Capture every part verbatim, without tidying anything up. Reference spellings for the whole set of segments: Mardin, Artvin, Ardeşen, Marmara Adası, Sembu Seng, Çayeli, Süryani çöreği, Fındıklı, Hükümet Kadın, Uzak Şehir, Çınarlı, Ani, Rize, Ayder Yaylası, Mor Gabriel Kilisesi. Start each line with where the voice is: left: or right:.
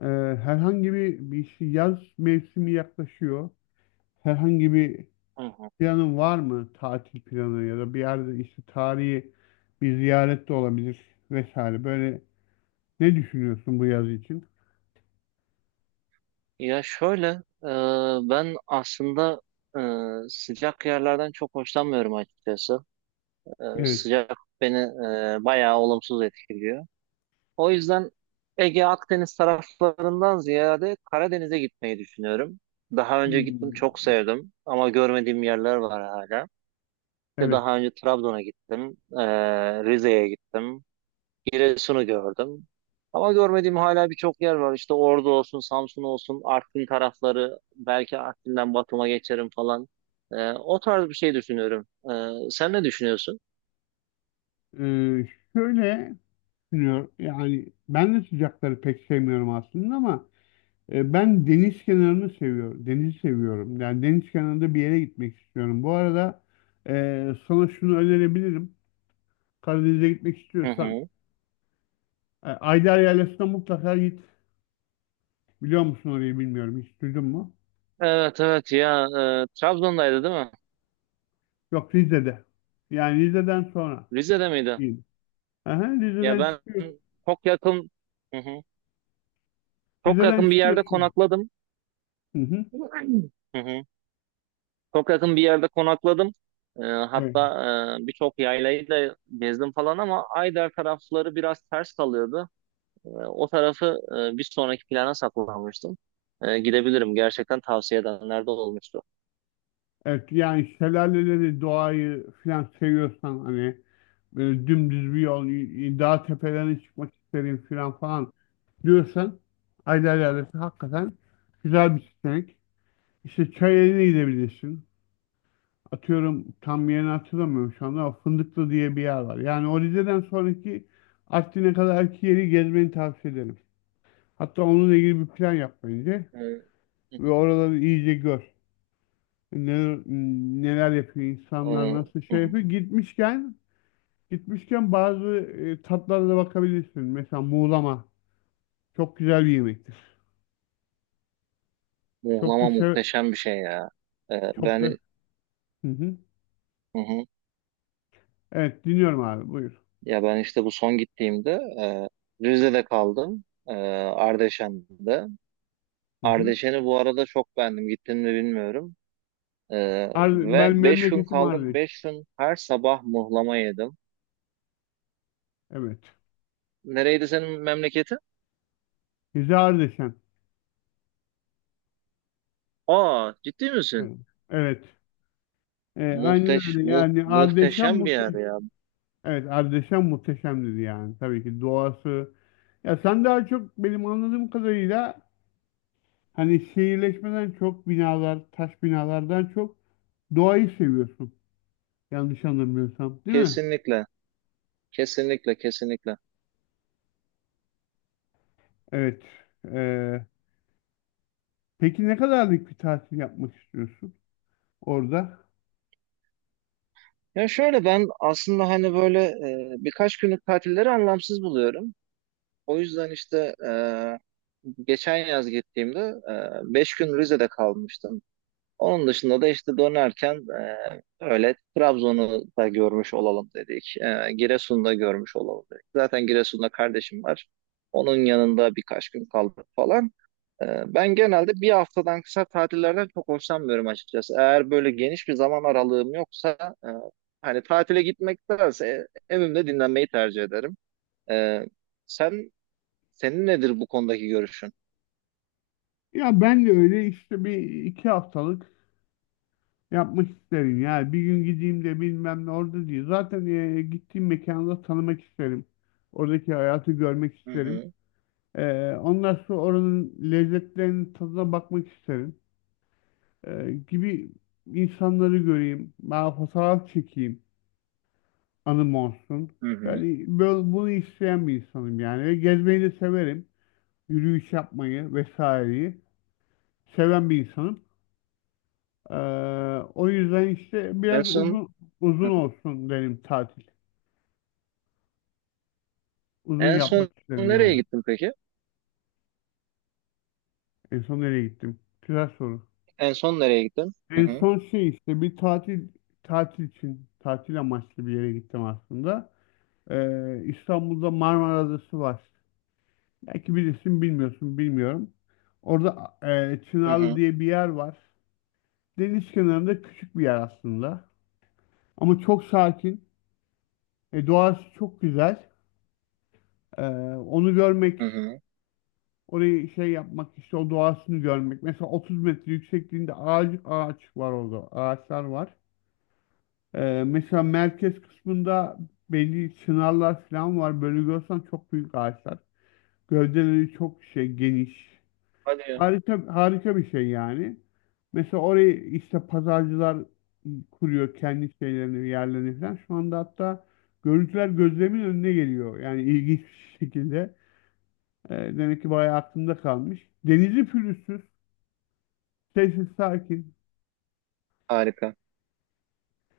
left: Ee, herhangi bir, bir şey- yaz mevsimi yaklaşıyor. Herhangi bir
right: Hı hı.
left: planın var mı? Tatil planı ya da bir yerde işte tarihi bir ziyaret de olabilir vesaire. Böyle ne düşünüyorsun bu yaz için?
right: Ya şöyle, e, ben aslında e, sıcak yerlerden çok hoşlanmıyorum açıkçası. E,
left: Evet.
right: sıcak beni e, bayağı olumsuz etkiliyor. O yüzden Ege Akdeniz taraflarından ziyade Karadeniz'e gitmeyi düşünüyorum. Daha önce gittim, çok
left: Hmm.
right: sevdim ama görmediğim yerler var hala. İşte
left: Evet.
right: daha önce Trabzon'a gittim, e, Rize'ye gittim. Giresun'u gördüm. Ama görmediğim hala birçok yer var. İşte Ordu olsun, Samsun olsun, Artvin tarafları, belki Artvin'den Batum'a geçerim falan. Ee, o tarz bir şey düşünüyorum. Ee, sen ne düşünüyorsun?
left: Ee, Şöyle düşünüyorum. Yani ben de sıcakları pek sevmiyorum aslında ama e, ben deniz kenarını seviyorum. Denizi seviyorum. Yani deniz kenarında bir yere gitmek istiyorum. Bu arada e, sana şunu önerebilirim. Karadeniz'e gitmek
right: Hı
left: istiyorsan
right: hı.
left: e, Ayder Yaylası'na mutlaka git. Biliyor musun orayı, bilmiyorum. Hiç duydun mu?
right: Evet evet, ya, e, Trabzon'daydı değil mi?
left: Yok, Rize'de. Yani Rize'den sonra.
right: Rize'de miydi?
left: Değil. Aha,
right: Ya
left: Rize'den
right: ben
left: çıkıyorsun.
right: çok yakın, hı hı, çok
left: Rize'den
right: yakın bir yerde
left: çıkıyorsun.
right: konakladım.
left: Hı hı.
right: Hı hı. Çok yakın bir yerde konakladım. E,
left: Evet.
right: hatta e, birçok yaylayı da gezdim falan ama Ayder tarafları biraz ters kalıyordu. E, o tarafı e, bir sonraki plana saklamıştım. E, gidebilirim. Gerçekten tavsiye edenler de olmuştu.
left: Evet, yani şelaleleri, doğayı filan seviyorsan, hani böyle dümdüz bir yol, y- y- dağ tepelerine çıkmak isterim filan falan diyorsan, Ayder Yaylası hakikaten güzel bir seçenek. İşte Çayeli'ne gidebilirsin. Atıyorum, tam yerini hatırlamıyorum şu anda ama Fındıklı diye bir yer var. Yani o Rize'den sonraki Artvin'e kadarki yeri gezmeni tavsiye ederim. Hatta onunla ilgili bir plan yap bence
right: E, hı
left: ve
right: hı.
left: oraları iyice gör. Neler, neler yapıyor insanlar,
right: E,
left: nasıl
right: hı
left: şey
right: hı.
left: yapıyor. Gitmişken gitmişken bazı e, tatlara da bakabilirsin. Mesela muğlama çok güzel bir yemektir. Çok da
right: Muğlama
left: sev,
right: muhteşem bir şey ya. E,
left: çok da...
right: ben,
left: Hı hı.
right: hı hı.
left: Evet, dinliyorum abi, buyur.
right: Ya ben işte bu son gittiğimde e, Rize'de kaldım. E, Ardeşen'de.
left: Hı hı.
right: Ardeşen'i bu arada çok beğendim. Gittim mi bilmiyorum. E,
left: Ar-
right: Ve
left: ben
right: beş gün
left: memleketim
right: kaldım.
left: Ardeş.
right: Beş gün her sabah muhlama yedim.
left: Evet.
right: Nereydi senin memleketin?
left: Rize Ardeşen.
right: Aa, ciddi misin?
left: Evet. Evet. E, aynen
right: Muhteş,
left: öyle.
right: mu,
left: Yani Ardeşen
right: muhteşem bir yer
left: muhteşem.
right: ya.
left: Evet, Ardeşen muhteşemdir yani. Tabii ki doğası. Ya sen daha çok benim anladığım kadarıyla hani şehirleşmeden çok binalar, taş binalardan çok doğayı seviyorsun. Yanlış anlamıyorsam, değil mi?
right: Kesinlikle, kesinlikle, kesinlikle.
left: Evet. E, peki ne kadarlık bir tatil yapmak istiyorsun orada?
right: Ya şöyle, ben aslında hani böyle e, birkaç günlük tatilleri anlamsız buluyorum. O yüzden işte e, geçen yaz gittiğimde e, beş gün Rize'de kalmıştım. Onun dışında da işte dönerken e, öyle Trabzon'u da görmüş olalım dedik. E, Giresun'u da görmüş olalım dedik. Zaten Giresun'da kardeşim var. Onun yanında birkaç gün kaldık falan. E, Ben genelde bir haftadan kısa tatillerden çok hoşlanmıyorum açıkçası. Eğer böyle geniş bir zaman aralığım yoksa e, hani tatile gitmektense evimde dinlenmeyi tercih ederim. E, sen senin nedir bu konudaki görüşün?
left: Ya ben de öyle işte bir iki haftalık yapmak isterim yani, bir gün gideyim de bilmem ne orada diye. Zaten e, gittiğim mekanı da tanımak isterim. Oradaki hayatı görmek
right: Hı
left: isterim.
right: hı,
left: E, ondan sonra oranın lezzetlerinin tadına bakmak isterim. E, gibi insanları göreyim. Ben fotoğraf çekeyim. Anım olsun.
right: hı hı.
left: Yani böyle, bunu isteyen bir insanım yani. Ve gezmeyi de severim. Yürüyüş yapmayı vesaireyi seven bir insanım. E, o yüzden işte
right: En
left: biraz
right: son
left: uzun uzun
right: hı.
left: olsun benim tatil. Uzun
right: en son
left: yapmak isterim
right: nereye
left: yani.
right: gittin peki?
left: En son nereye gittim? Güzel soru.
right: En son nereye gittin? Hı
left: En
right: hı,
left: son şey, işte bir tatil tatil için tatil amaçlı bir yere gittim aslında. Ee, İstanbul'da Marmara Adası var. Belki bilirsin, bilmiyorsun, bilmiyorum. Orada e,
right: hı
left: Çınarlı
right: hı,
left: diye bir yer var. Deniz kenarında küçük bir yer aslında. Ama çok sakin. E, doğası çok güzel. Ee, onu
right: hı
left: görmek,
right: hı.
left: orayı şey yapmak, işte o doğasını görmek. Mesela otuz metre yüksekliğinde ağaç, ağaç var orada. Ağaçlar var. Ee, mesela merkez kısmında belli çınarlar falan var. Böyle görsen çok büyük ağaçlar. Gövdeleri çok şey, geniş.
right: Hadi ya.
left: Harika harika bir şey yani. Mesela orayı işte pazarcılar kuruyor, kendi şeylerini, yerlerini falan. Şu anda hatta görüntüler gözlerimin önüne geliyor. Yani ilginç bir şekilde. Ee, demek ki bayağı aklımda kalmış. Denizi pürüzsüz. Sessiz sakin.
right: Harika.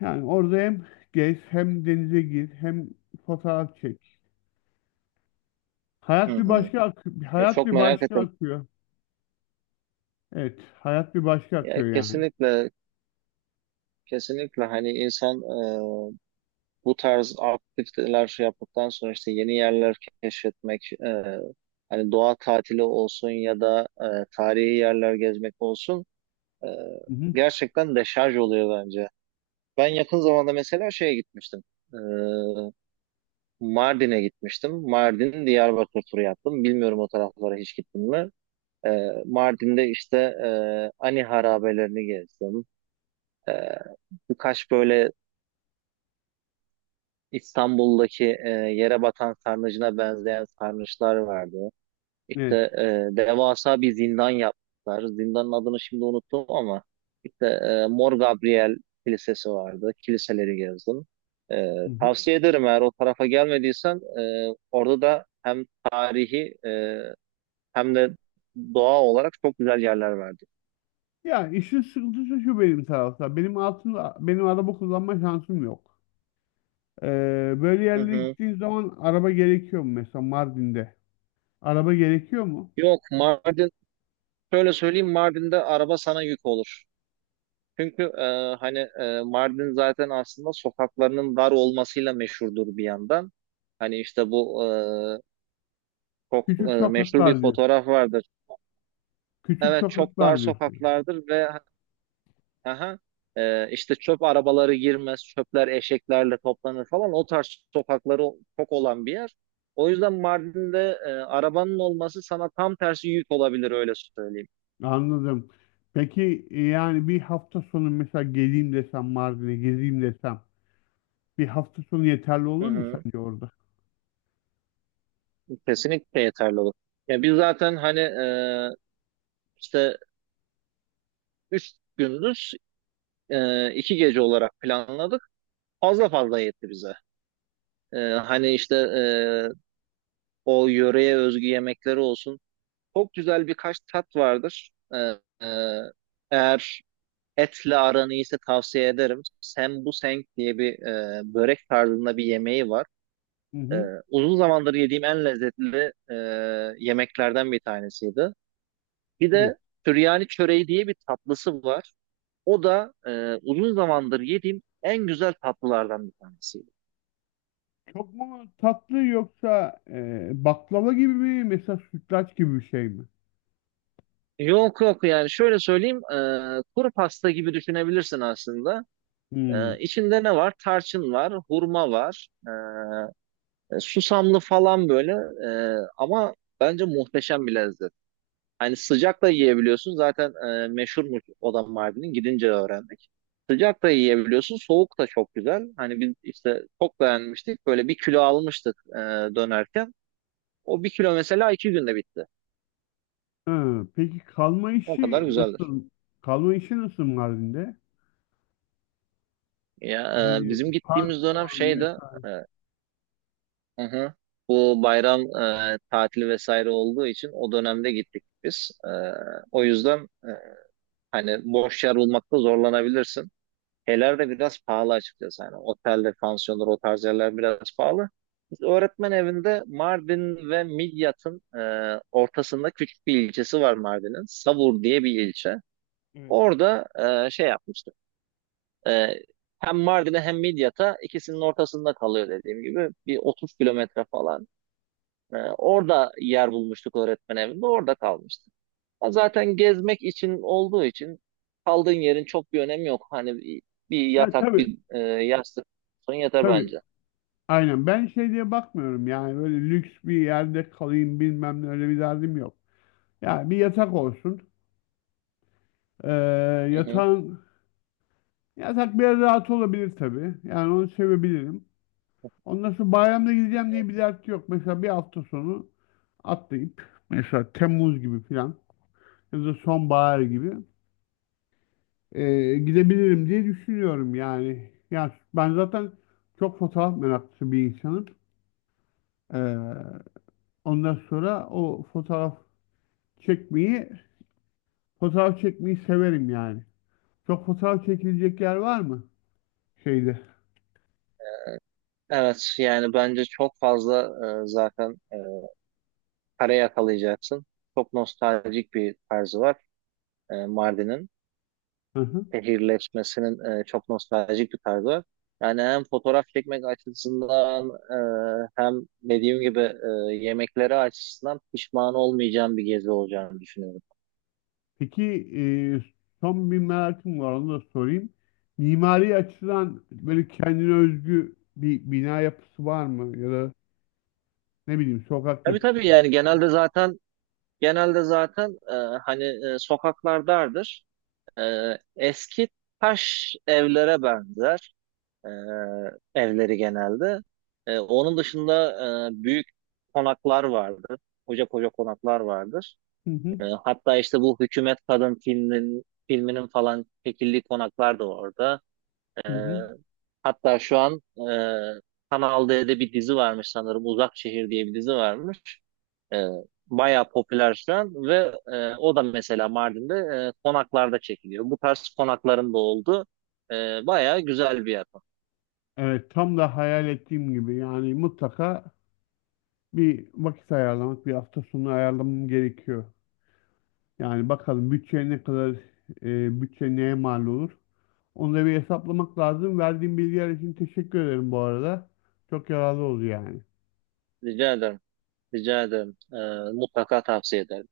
left: Yani orada hem gez, hem denize gir, hem fotoğraf çek.
right: Hı
left: Hayat bir
right: hı.
left: başka akıyor.
right: Ya
left: Hayat
right: çok
left: bir
right: merak
left: başka
right: ettim.
left: akıyor. Evet. Hayat bir başka
right: Ya
left: akıyor yani.
right: kesinlikle, kesinlikle, hani insan bu tarz aktiviteler şey yaptıktan sonra işte yeni yerler keşfetmek, e, hani doğa tatili olsun ya da e, tarihi yerler gezmek olsun, e,
left: Hı hı.
right: gerçekten deşarj oluyor bence. Ben yakın zamanda mesela şeye gitmiştim. E, Mardin'e gitmiştim. Mardin Diyarbakır turu yaptım. Bilmiyorum o taraflara hiç gittim mi? E, Mardin'de işte e, Ani harabelerini gezdim. E, Birkaç böyle İstanbul'daki e, yere batan sarnıcına benzeyen sarnıçlar vardı. İşte
left: Evet.
right: e, devasa bir zindan yaptılar. Zindanın adını şimdi unuttum ama işte e, Mor Gabriel Kilisesi vardı. Kiliseleri gezdim. E,
left: Hı hı.
right: Tavsiye ederim, eğer o tarafa gelmediysen e, orada da hem tarihi, e, hem de doğa olarak çok güzel yerler vardı.
left: Ya işin sıkıntısı şu benim tarafta. Benim altında benim araba kullanma şansım yok. Ee, böyle
right: Hı
left: yerlere
right: hı.
left: gittiğin zaman araba gerekiyor mu mesela Mardin'de? Araba gerekiyor mu?
right: Yok, Mardin, şöyle söyleyeyim, Mardin'de araba sana yük olur. Çünkü e, hani, e, Mardin zaten aslında sokaklarının dar olmasıyla meşhurdur bir yandan. Hani işte bu e, çok
left: Küçük
right: e, meşhur bir
left: sokaklar diyor.
right: fotoğraf vardır.
left: Küçük
right: Evet, çok dar
left: sokaklar diyor.
right: sokaklardır ve, aha, e, işte çöp arabaları girmez, çöpler eşeklerle toplanır falan. O tarz sokakları çok olan bir yer. O yüzden Mardin'de e, arabanın olması sana tam tersi yük olabilir, öyle söyleyeyim.
left: Anladım. Peki e, yani bir hafta sonu mesela geleyim desem, Mardin'e gezeyim desem, bir hafta sonu yeterli
right: Hı
left: olur mu
right: hı,
left: sence orada?
right: kesinlikle yeterli olur. Ya biz zaten hani e, işte üç gündüz, e, iki gece olarak planladık. Fazla fazla yetti bize. E, hani işte e, o yöreye özgü yemekleri olsun. Çok güzel birkaç tat vardır. E, e, Eğer etle aran iyiyse tavsiye ederim. Sembu Seng diye bir, e, börek tarzında bir yemeği var.
left: Hı
right: E,
left: hı.
right: Uzun zamandır yediğim en lezzetli e, yemeklerden bir tanesiydi. Bir
left: Evet.
right: de Süryani çöreği diye bir tatlısı var. O da e, uzun zamandır yediğim en güzel tatlılardan bir tanesi.
left: Çok mu tatlı, yoksa e, baklava gibi mi, mesela sütlaç gibi bir şey mi?
right: Yok yok, yani şöyle söyleyeyim, e, kuru pasta gibi düşünebilirsin aslında.
left: Hmm.
right: E, içinde ne var? Tarçın var, hurma var, e, susamlı falan böyle. E, ama bence muhteşem bir lezzet. Hani sıcak da yiyebiliyorsun zaten, e, meşhurmuş oda Mardin'in, gidince öğrendik. Sıcak da yiyebiliyorsun, soğuk da çok güzel. Hani biz işte çok beğenmiştik, böyle bir kilo almıştık e, dönerken. O bir kilo mesela iki günde bitti.
left: Ha, peki kalma
right: O kadar
left: işi
right: güzeldir.
left: nasıl? Kalma işi nasıl Mardin'de?
right: Ya, e,
left: Yani
right: bizim gittiğimiz dönem
left: pansiyon
right: şeydi.
left: mesela.
right: e, hı hı, bu bayram e, tatili vesaire olduğu için o dönemde gittik biz. E, o yüzden e, hani boş yer bulmakta zorlanabilirsin. Şeyler de biraz pahalı açıkçası. Yani otelde, pansiyonlar, o tarz yerler biraz pahalı. Biz öğretmen evinde, Mardin ve Midyat'ın e, ortasında, küçük bir ilçesi var Mardin'in. Savur diye bir ilçe.
left: Evet.
right: Orada e, şey yapmıştık. Ee, Hem Mardin'e hem Midyat'a, ikisinin ortasında kalıyor dediğim gibi. Bir otuz kilometre falan. Ee, orada yer bulmuştuk öğretmen evinde. Orada kalmıştık. Ha, zaten gezmek için olduğu için kaldığın yerin çok bir önemi yok. Hani bir, bir
left: Ya
right: yatak,
left: tabii
right: bir, e, yastık son yeter
left: tabii.
right: bence.
left: Aynen. Ben şey diye bakmıyorum yani, böyle lüks bir yerde kalayım bilmem ne, öyle bir derdim yok. Yani bir yatak olsun. Ee,
right: Hı hı.
left: yatağın yatak biraz rahat olabilir tabii. Yani onu sevebilirim. Ondan sonra bayramda gideceğim diye bir dert yok. Mesela bir hafta sonu atlayıp mesela Temmuz gibi falan ya da sonbahar gibi, ee, gidebilirim diye düşünüyorum yani. Yani ben zaten çok fotoğraf meraklısı bir insanım. Ee, ondan sonra o fotoğraf çekmeyi fotoğraf çekmeyi severim yani. Çok fotoğraf çekilecek yer var mı şeyde?
right: Evet, yani bence çok fazla, e, zaten e, para yakalayacaksın. Çok nostaljik bir tarzı var e, Mardin'in.
left: Hı hı.
right: Şehirleşmesinin e, çok nostaljik bir tarzı var. Yani hem fotoğraf çekmek açısından, e, hem dediğim gibi e, yemekleri açısından pişman olmayacağım bir gezi olacağını düşünüyorum.
left: Peki e, son bir merakım var, onu da sorayım. Mimari açıdan böyle kendine özgü bir bina yapısı var mı? Ya da ne bileyim, sokak
right: Tabii
left: yapısı.
right: tabii, yani genelde zaten genelde zaten e, hani e, sokaklar dardır. E, Eski taş evlere benzer e, evleri genelde. E, onun dışında e, büyük konaklar vardır. Koca koca konaklar vardır.
left: Hı hı,
right: E, hatta işte bu Hükümet Kadın filminin filminin falan çekildiği konaklar da orada. E,
left: hı hı.
right: Hatta şu an e, Kanal D'de bir dizi varmış sanırım. Uzak Şehir diye bir dizi varmış. E, Bayağı popüler şu an ve e, o da mesela Mardin'de e, konaklarda çekiliyor. Bu tarz konakların da oldu. E, bayağı güzel bir yapım.
left: Evet, tam da hayal ettiğim gibi yani, mutlaka bir vakit ayarlamak, bir hafta sonu ayarlamam gerekiyor. Yani bakalım bütçe ne kadar, e, bütçe neye mal olur? Onu da bir hesaplamak lazım. Verdiğin bilgiler için teşekkür ederim bu arada. Çok yararlı oldu yani.
right: Rica ederim. Rica ederim. E, mutlaka tavsiye ederim.